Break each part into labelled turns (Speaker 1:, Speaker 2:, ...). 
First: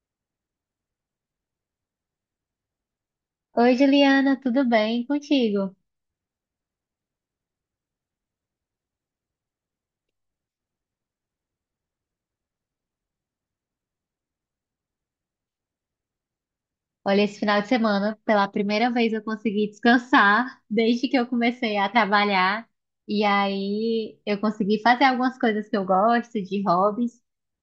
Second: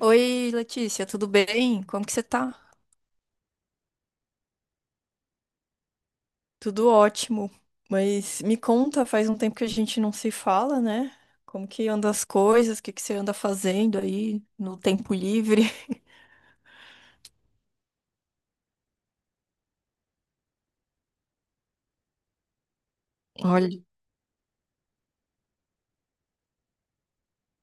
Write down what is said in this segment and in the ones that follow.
Speaker 1: Oi, Letícia, tudo bem? Como que você tá?
Speaker 2: Oi, Juliana, tudo bem contigo?
Speaker 1: Tudo ótimo. Mas me conta, faz um tempo que a gente não se fala, né? Como que anda as coisas? O que que você anda fazendo aí no tempo livre?
Speaker 2: Olha, esse final de semana, pela primeira vez eu consegui descansar desde que eu comecei a trabalhar. E
Speaker 1: Olha.
Speaker 2: aí eu consegui fazer algumas coisas que eu gosto, de hobbies.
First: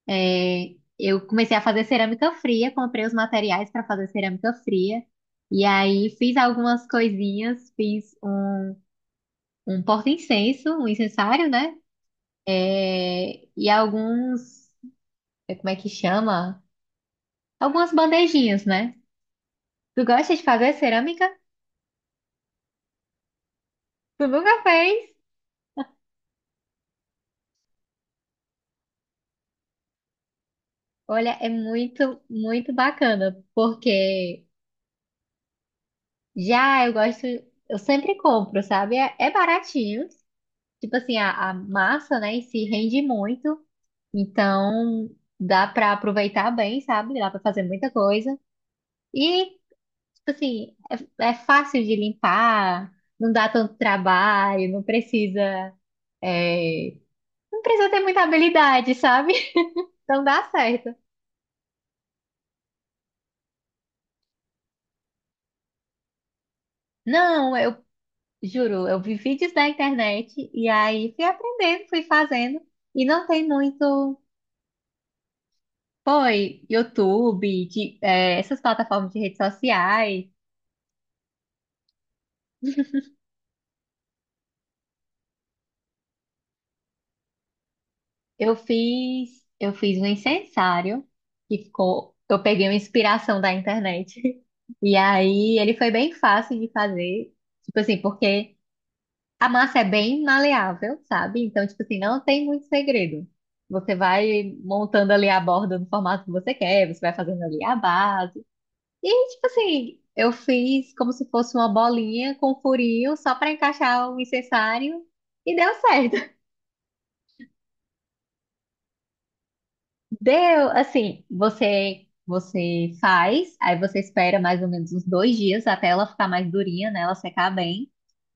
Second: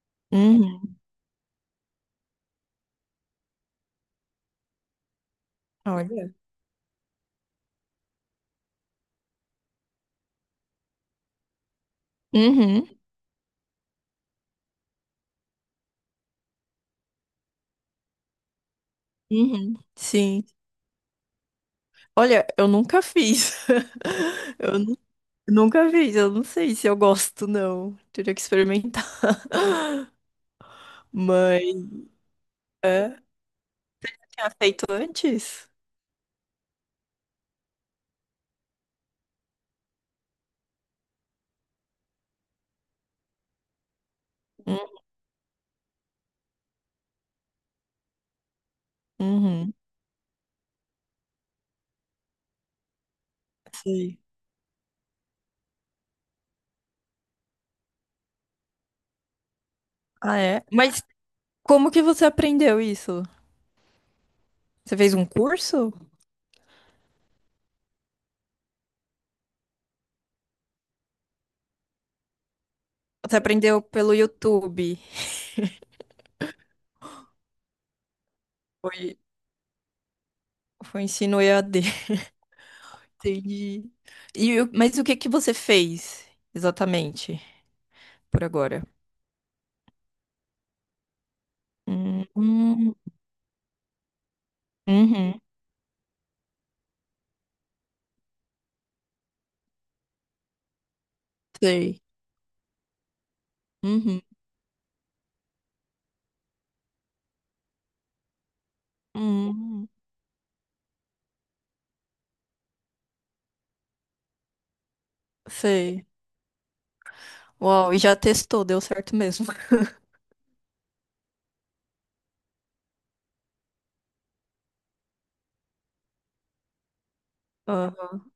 Speaker 2: É,
Speaker 1: Uhum.
Speaker 2: eu comecei a fazer cerâmica fria, comprei os materiais para fazer cerâmica fria. E aí
Speaker 1: Olha.
Speaker 2: fiz algumas coisinhas, fiz um, um porta-incenso, um incensário, né?
Speaker 1: Uhum.
Speaker 2: É, e alguns, é, como é que chama? Algumas bandejinhas, né?
Speaker 1: Uhum.
Speaker 2: Tu gosta de
Speaker 1: Sim.
Speaker 2: fazer cerâmica?
Speaker 1: Olha, eu nunca fiz.
Speaker 2: Tu nunca
Speaker 1: Eu nu-
Speaker 2: fez?
Speaker 1: Nunca fiz. Eu não sei se eu gosto, não. Teria que experimentar.
Speaker 2: Olha, é
Speaker 1: Mas.
Speaker 2: muito, muito
Speaker 1: É.
Speaker 2: bacana, porque
Speaker 1: Tinha feito antes?
Speaker 2: já eu gosto, eu sempre compro, sabe? É, é baratinho. Tipo assim, a massa, né, em si rende muito,
Speaker 1: Hum.
Speaker 2: então dá pra aproveitar bem, sabe? Dá pra fazer muita coisa. E,
Speaker 1: Uhum.
Speaker 2: tipo assim, é, é fácil de limpar, não dá tanto
Speaker 1: Sei.
Speaker 2: trabalho, não precisa, é, não precisa ter muita habilidade, sabe? Então
Speaker 1: Ah,
Speaker 2: dá
Speaker 1: é?
Speaker 2: certo.
Speaker 1: Mas como que você aprendeu isso? Você fez um curso?
Speaker 2: Não, eu juro, eu vi vídeos na internet e aí fui aprendendo, fui fazendo. E não
Speaker 1: Você
Speaker 2: tem
Speaker 1: aprendeu pelo
Speaker 2: muito.
Speaker 1: YouTube?
Speaker 2: Foi YouTube, de, é, essas plataformas
Speaker 1: Foi,
Speaker 2: de redes sociais.
Speaker 1: foi ensino EAD. Entendi. Mas o que que você fez exatamente por agora?
Speaker 2: Eu fiz um incensário que ficou.
Speaker 1: Hum,
Speaker 2: Eu peguei uma
Speaker 1: hum,
Speaker 2: inspiração da internet. E
Speaker 1: uhum,
Speaker 2: aí ele foi bem fácil de fazer. Tipo assim, porque a massa é bem maleável, sabe? Então, tipo assim,
Speaker 1: sei.
Speaker 2: não tem muito segredo. Você
Speaker 1: Uhum,
Speaker 2: vai montando ali a borda no formato que você quer, você vai fazendo ali a base. E, tipo
Speaker 1: uhum,
Speaker 2: assim, eu fiz como se fosse uma bolinha com furinho só para encaixar o incensário e deu
Speaker 1: sei.
Speaker 2: certo.
Speaker 1: Uau, e já testou, deu certo mesmo.
Speaker 2: Deu, assim, você faz, aí você espera mais ou menos uns dois dias até ela ficar mais durinha, né? Ela secar bem.
Speaker 1: Aham,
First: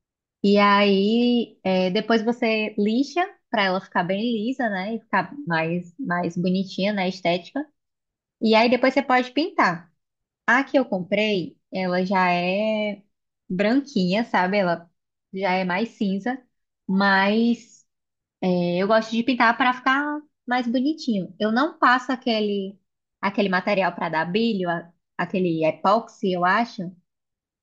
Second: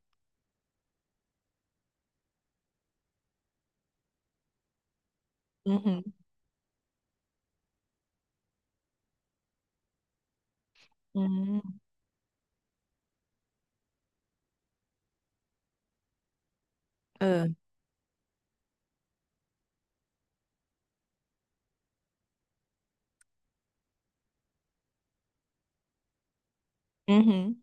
Speaker 2: E aí, é, depois você lixa para ela ficar bem lisa, né? E ficar mais,
Speaker 1: uhum,
Speaker 2: mais bonitinha, né? Estética. E aí depois você pode pintar. A que eu comprei,
Speaker 1: uhum,
Speaker 2: ela já é branquinha, sabe? Ela já é mais cinza,
Speaker 1: é,
Speaker 2: mas é, eu gosto de pintar para ficar mais bonitinho. Eu não passo aquele material para dar brilho, a- aquele epóxi, eu acho,
Speaker 1: uhum,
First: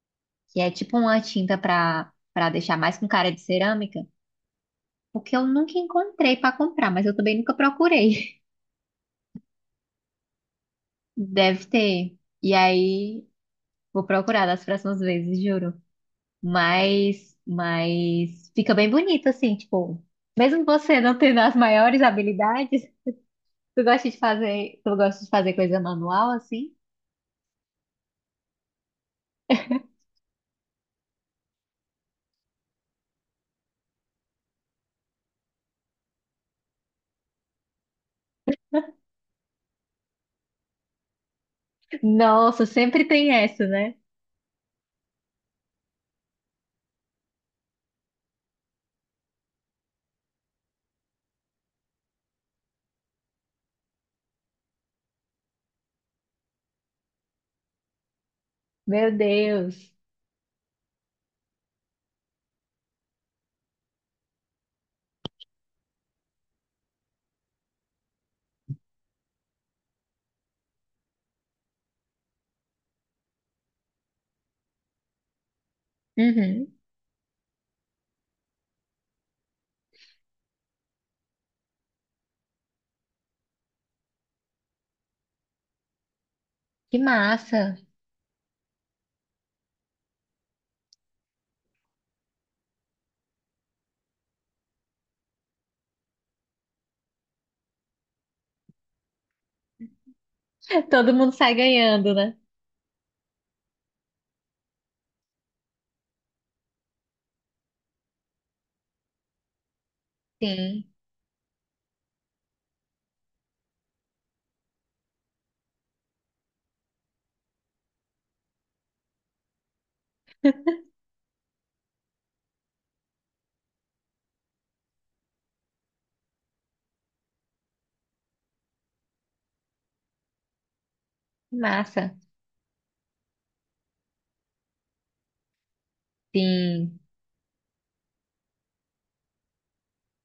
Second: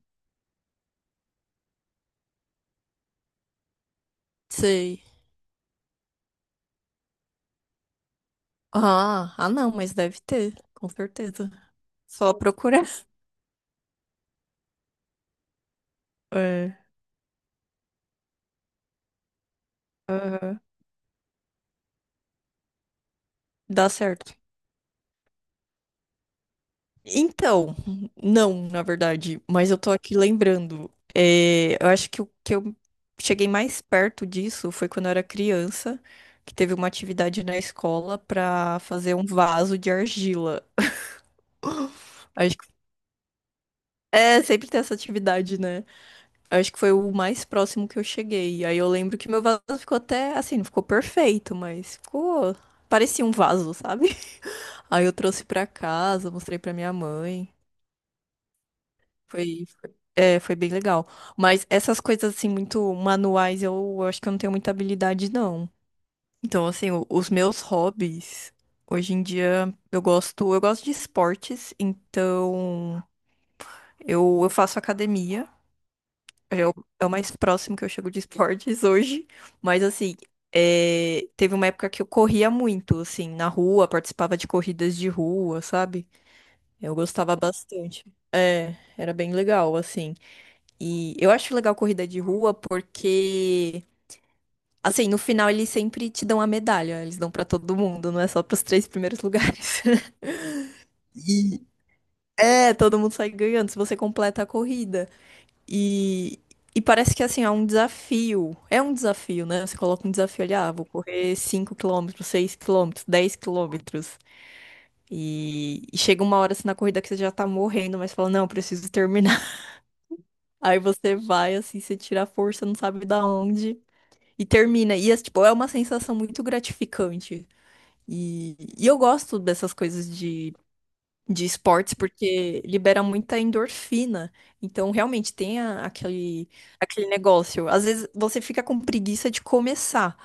Speaker 2: que é tipo uma tinta para deixar mais com cara de cerâmica,
Speaker 1: sei.
Speaker 2: porque eu nunca encontrei para comprar, mas eu também nunca procurei.
Speaker 1: Ah, ah, não, mas deve ter, com certeza.
Speaker 2: Deve ter.
Speaker 1: Só
Speaker 2: E
Speaker 1: procurar.
Speaker 2: aí vou procurar das próximas vezes, juro.
Speaker 1: É.
Speaker 2: Mas fica bem bonito, assim, tipo,
Speaker 1: Aham.
Speaker 2: mesmo você não tendo as maiores habilidades, tu
Speaker 1: Dá
Speaker 2: gosta de
Speaker 1: certo.
Speaker 2: fazer, tu gosta de fazer coisa manual, assim?
Speaker 1: Então, não, na verdade, mas eu tô aqui lembrando. É, eu acho que o que eu cheguei mais perto disso foi quando eu era criança, que teve uma atividade na escola pra fazer um vaso de argila. Acho
Speaker 2: Nossa,
Speaker 1: que
Speaker 2: sempre tem essa, né?
Speaker 1: é, sempre tem essa atividade, né? Acho que foi o mais próximo que eu cheguei. Aí eu lembro que meu vaso ficou até assim, não ficou perfeito, mas ficou, parecia um vaso, sabe? Aí eu trouxe pra casa, mostrei pra minha mãe.
Speaker 2: Meu Deus.
Speaker 1: Foi bem legal. Mas essas coisas, assim, muito manuais, acho que eu não tenho muita habilidade, não. Então, assim, os meus hobbies, hoje em dia, eu gosto de esportes, então eu faço academia. É
Speaker 2: Uhum.
Speaker 1: o, é o mais próximo que eu chego de esportes hoje. Mas, assim, é, teve uma época que eu corria muito, assim, na rua, participava de corridas de rua, sabe? Eu
Speaker 2: Que
Speaker 1: gostava
Speaker 2: massa.
Speaker 1: bastante. Era bem legal, assim. E eu acho legal corrida de rua porque, assim, no final eles sempre te dão a medalha, eles dão pra todo mundo, não é só pros três primeiros lugares.
Speaker 2: Todo mundo sai
Speaker 1: E
Speaker 2: ganhando, né?
Speaker 1: é, todo mundo sai ganhando se você completa a corrida. E, e parece que, assim, é um desafio. É um desafio, né? Você coloca um desafio ali, ah, vou
Speaker 2: Sim,
Speaker 1: correr 5 quilômetros, 6 quilômetros, 10 quilômetros. E chega uma hora assim na corrida que você já tá morrendo, mas fala, não, preciso terminar. Aí você vai, assim, você tira a força, não sabe da onde. E termina. E, é, tipo, é uma sensação muito gratificante. E eu gosto dessas coisas de
Speaker 2: que
Speaker 1: esportes
Speaker 2: massa.
Speaker 1: porque libera muita endorfina. Então, realmente, aquele,
Speaker 2: Sim.
Speaker 1: aquele negócio. Às vezes, você fica com preguiça de começar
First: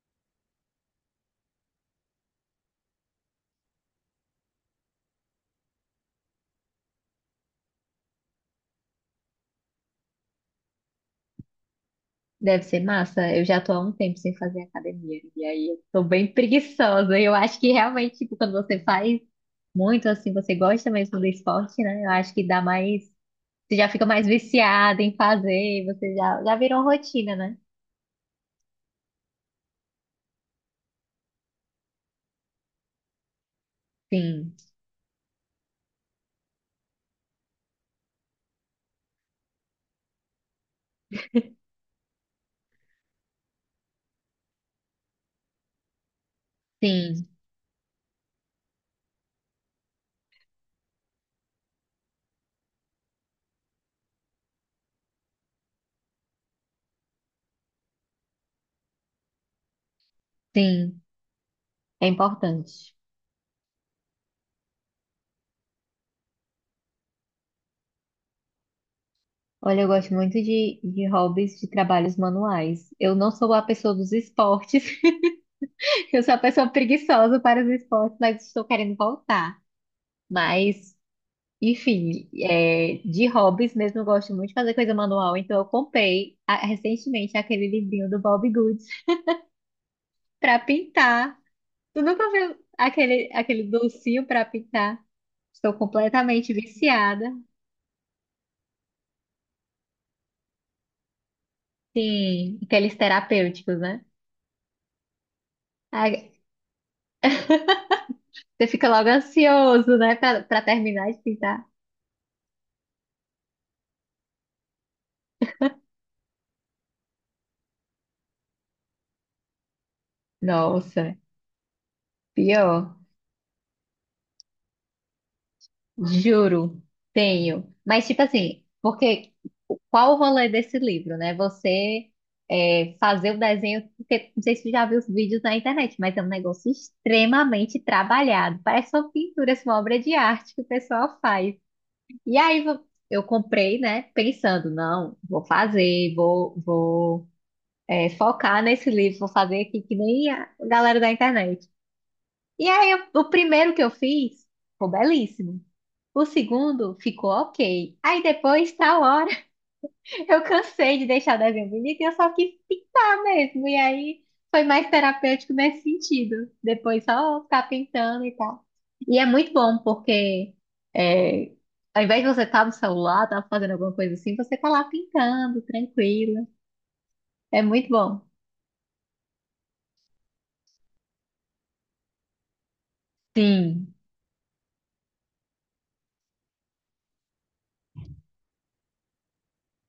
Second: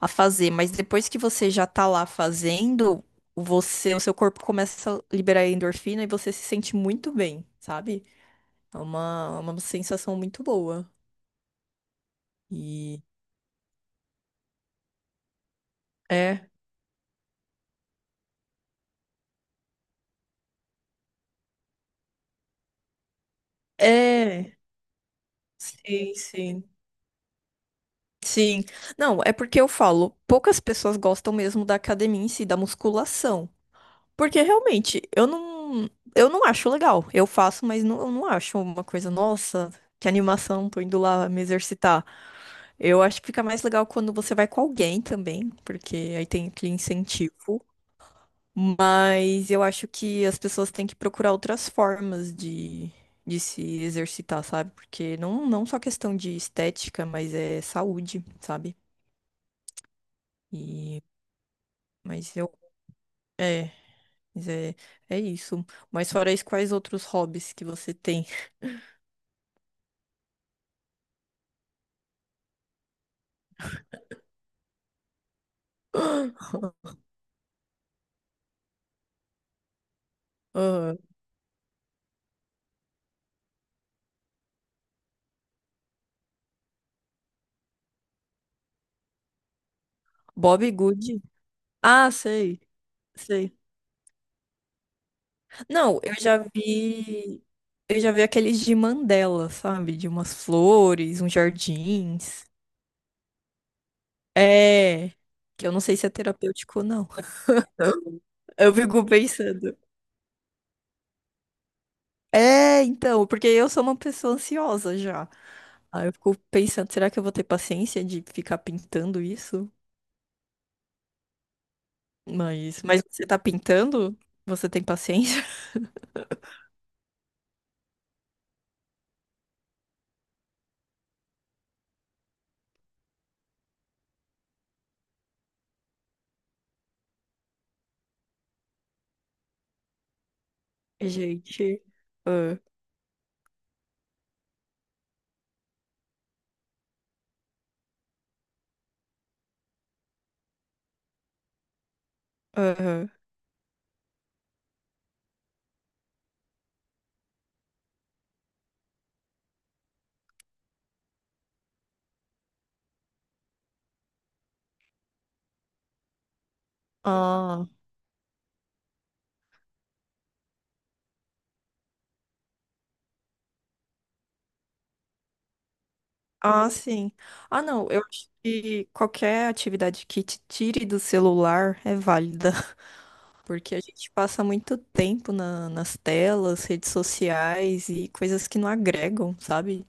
Speaker 1: a fazer, mas depois que você já tá lá fazendo, você, o seu corpo começa a liberar endorfina e você se sente muito bem, sabe? Uma sensação muito boa.
Speaker 2: Deve ser
Speaker 1: E
Speaker 2: massa. Eu já tô há um tempo sem fazer academia. E aí eu tô bem
Speaker 1: é.
Speaker 2: preguiçosa. Eu acho que realmente, tipo, quando você faz muito assim, você gosta mesmo do esporte, né? Eu acho que dá mais. Você já fica mais
Speaker 1: É,
Speaker 2: viciada em fazer, você
Speaker 1: sim,
Speaker 2: já, já
Speaker 1: sim.
Speaker 2: virou rotina, né?
Speaker 1: Sim. Não, é porque eu falo, poucas pessoas gostam mesmo da academia em si, da musculação. Porque
Speaker 2: Sim,
Speaker 1: realmente, eu não acho legal. Eu faço, mas não, eu não acho uma coisa, nossa, que animação, tô indo lá me exercitar. Eu acho que fica mais legal quando você vai com alguém também, porque aí tem aquele
Speaker 2: sim,
Speaker 1: incentivo. Mas eu acho que as pessoas têm que procurar outras formas de se exercitar, sabe? Porque não só questão de estética, mas é saúde, sabe?
Speaker 2: sim.
Speaker 1: E,
Speaker 2: É
Speaker 1: mas eu,
Speaker 2: importante.
Speaker 1: é, mas é, é isso. Mas fora isso, quais outros hobbies que você tem?
Speaker 2: Olha, eu gosto muito de hobbies de trabalhos manuais. Eu não sou a pessoa dos esportes, eu sou a pessoa preguiçosa para os esportes, mas estou querendo voltar. Mas
Speaker 1: Ah,
Speaker 2: enfim, é, de hobbies mesmo, eu gosto muito de fazer coisa manual, então eu comprei a- recentemente aquele livrinho do Bob Goods para
Speaker 1: Bob Good.
Speaker 2: pintar. Tu
Speaker 1: Ah,
Speaker 2: nunca viu
Speaker 1: sei,
Speaker 2: aquele,
Speaker 1: sei.
Speaker 2: aquele docinho para pintar? Estou
Speaker 1: Não,
Speaker 2: completamente viciada.
Speaker 1: eu já vi aqueles de Mandela, sabe? De umas flores, uns jardins.
Speaker 2: Sim, aqueles terapêuticos, né?
Speaker 1: É, que eu não sei se é
Speaker 2: Ai,
Speaker 1: terapêutico ou não.
Speaker 2: você
Speaker 1: Eu
Speaker 2: fica
Speaker 1: fico
Speaker 2: logo
Speaker 1: pensando.
Speaker 2: ansioso, né, para terminar de pintar.
Speaker 1: É, então, porque eu sou uma pessoa ansiosa já. Aí eu fico pensando, será que eu vou ter paciência de ficar pintando isso?
Speaker 2: Nossa,
Speaker 1: Mas,
Speaker 2: pior,
Speaker 1: mas você tá pintando? Você tem paciência?
Speaker 2: juro, tenho. Mas tipo assim, porque qual o rolê desse livro, né? Você é, fazer o desenho, porque não sei se você já viu os vídeos na internet, mas é um negócio extremamente trabalhado. Parece uma pintura, assim, uma obra de arte que o pessoal faz.
Speaker 1: Gente.
Speaker 2: E
Speaker 1: Ah,
Speaker 2: aí vo- eu comprei, né? Pensando, não, vou fazer, vou, vou é, focar nesse livro, vou fazer aqui que nem a galera da internet. E aí eu-
Speaker 1: aham.
Speaker 2: o primeiro que eu fiz ficou belíssimo. O segundo ficou ok. Aí depois tal hora. Eu cansei de deixar o desenho bonito e eu só quis pintar mesmo. E aí foi mais terapêutico nesse sentido. Depois só ficar
Speaker 1: Ah,
Speaker 2: pintando e tal. E é muito bom porque é, ao invés de você estar no celular, estar fazendo alguma coisa assim, você tá lá pintando, tranquila.
Speaker 1: ah, sim.
Speaker 2: É
Speaker 1: Ah,
Speaker 2: muito
Speaker 1: não. Eu
Speaker 2: bom.
Speaker 1: acho que qualquer atividade que te tire do celular é válida. Porque a
Speaker 2: Sim.
Speaker 1: gente passa muito tempo nas telas, redes sociais e coisas que não agregam, sabe?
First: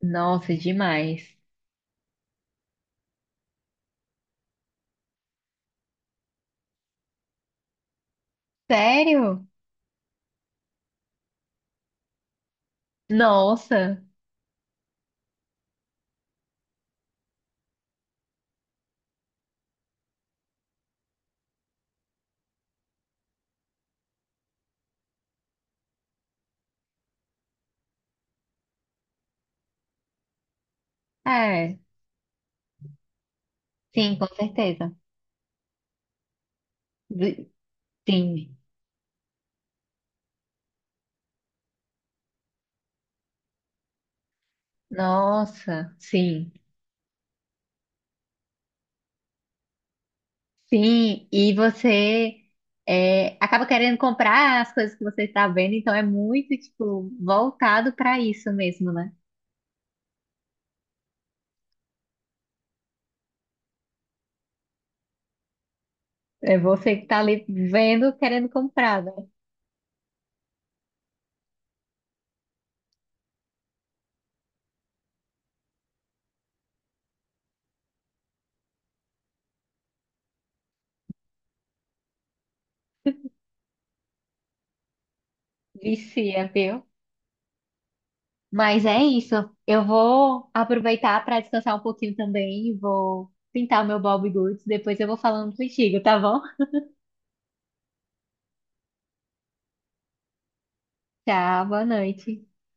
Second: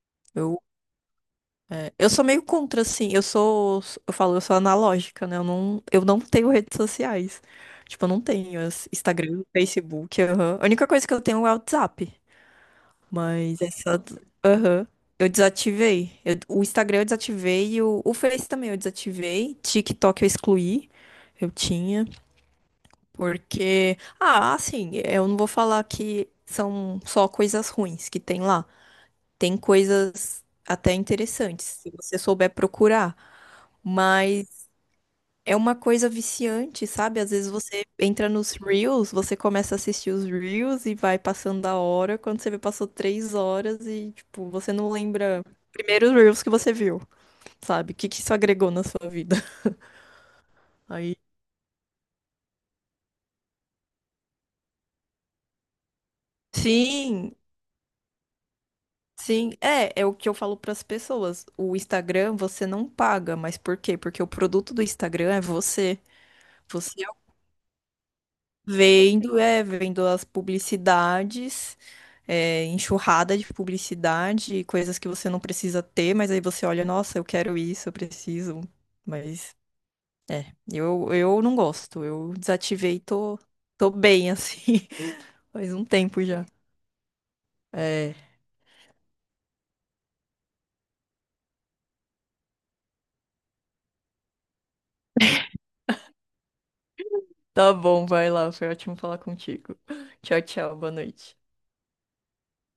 Speaker 2: Nossa,
Speaker 1: Eu
Speaker 2: demais.
Speaker 1: é, eu sou meio contra, assim. Eu falo, eu sou analógica, né? Eu não tenho redes sociais. Tipo, eu não tenho as- Instagram,
Speaker 2: Sério?
Speaker 1: Facebook, aham. A única coisa que eu tenho é o WhatsApp. Mas
Speaker 2: Nossa.
Speaker 1: essa, aham. Eu desativei. O Instagram eu desativei e o Face também eu desativei. TikTok eu excluí. Eu tinha. Porque, ah, assim, eu não vou falar que são só coisas ruins que tem lá. Tem coisas até interessantes,
Speaker 2: É.
Speaker 1: se você souber procurar.
Speaker 2: Sim, com
Speaker 1: Mas
Speaker 2: certeza.
Speaker 1: é uma coisa viciante, sabe? Às
Speaker 2: Vi-
Speaker 1: vezes você entra nos
Speaker 2: sim.
Speaker 1: Reels, você começa a assistir os Reels e vai passando a hora. Quando você vê, passou 3 horas e, tipo, você não lembra
Speaker 2: Nossa,
Speaker 1: primeiro os Reels que
Speaker 2: sim.
Speaker 1: você viu, sabe? O que que isso agregou na sua vida? Aí.
Speaker 2: Sim, e você é, acaba querendo comprar as coisas que você está vendo, então é muito, tipo,
Speaker 1: Sim,
Speaker 2: voltado para isso mesmo, né?
Speaker 1: sim. É, é o que eu falo para as pessoas. O Instagram você não paga, mas por quê? Porque o produto do Instagram é você.
Speaker 2: É você
Speaker 1: Você
Speaker 2: que tá ali vendo, querendo comprar, né?
Speaker 1: Vendo as publicidades, é, enxurrada de publicidade, coisas que você não precisa ter, mas aí você olha, nossa, eu quero isso, eu preciso. Mas, eu não gosto, eu desativei, tô bem assim, faz um tempo já.
Speaker 2: Vicia, viu?
Speaker 1: É,
Speaker 2: Mas é isso. Eu vou aproveitar para descansar um pouquinho também, vou pintar o meu Bob Goods, depois eu vou falando contigo, tá bom?
Speaker 1: tá bom, vai lá, foi ótimo falar contigo. Tchau, tchau, boa noite.
Speaker 2: Tchau, boa noite.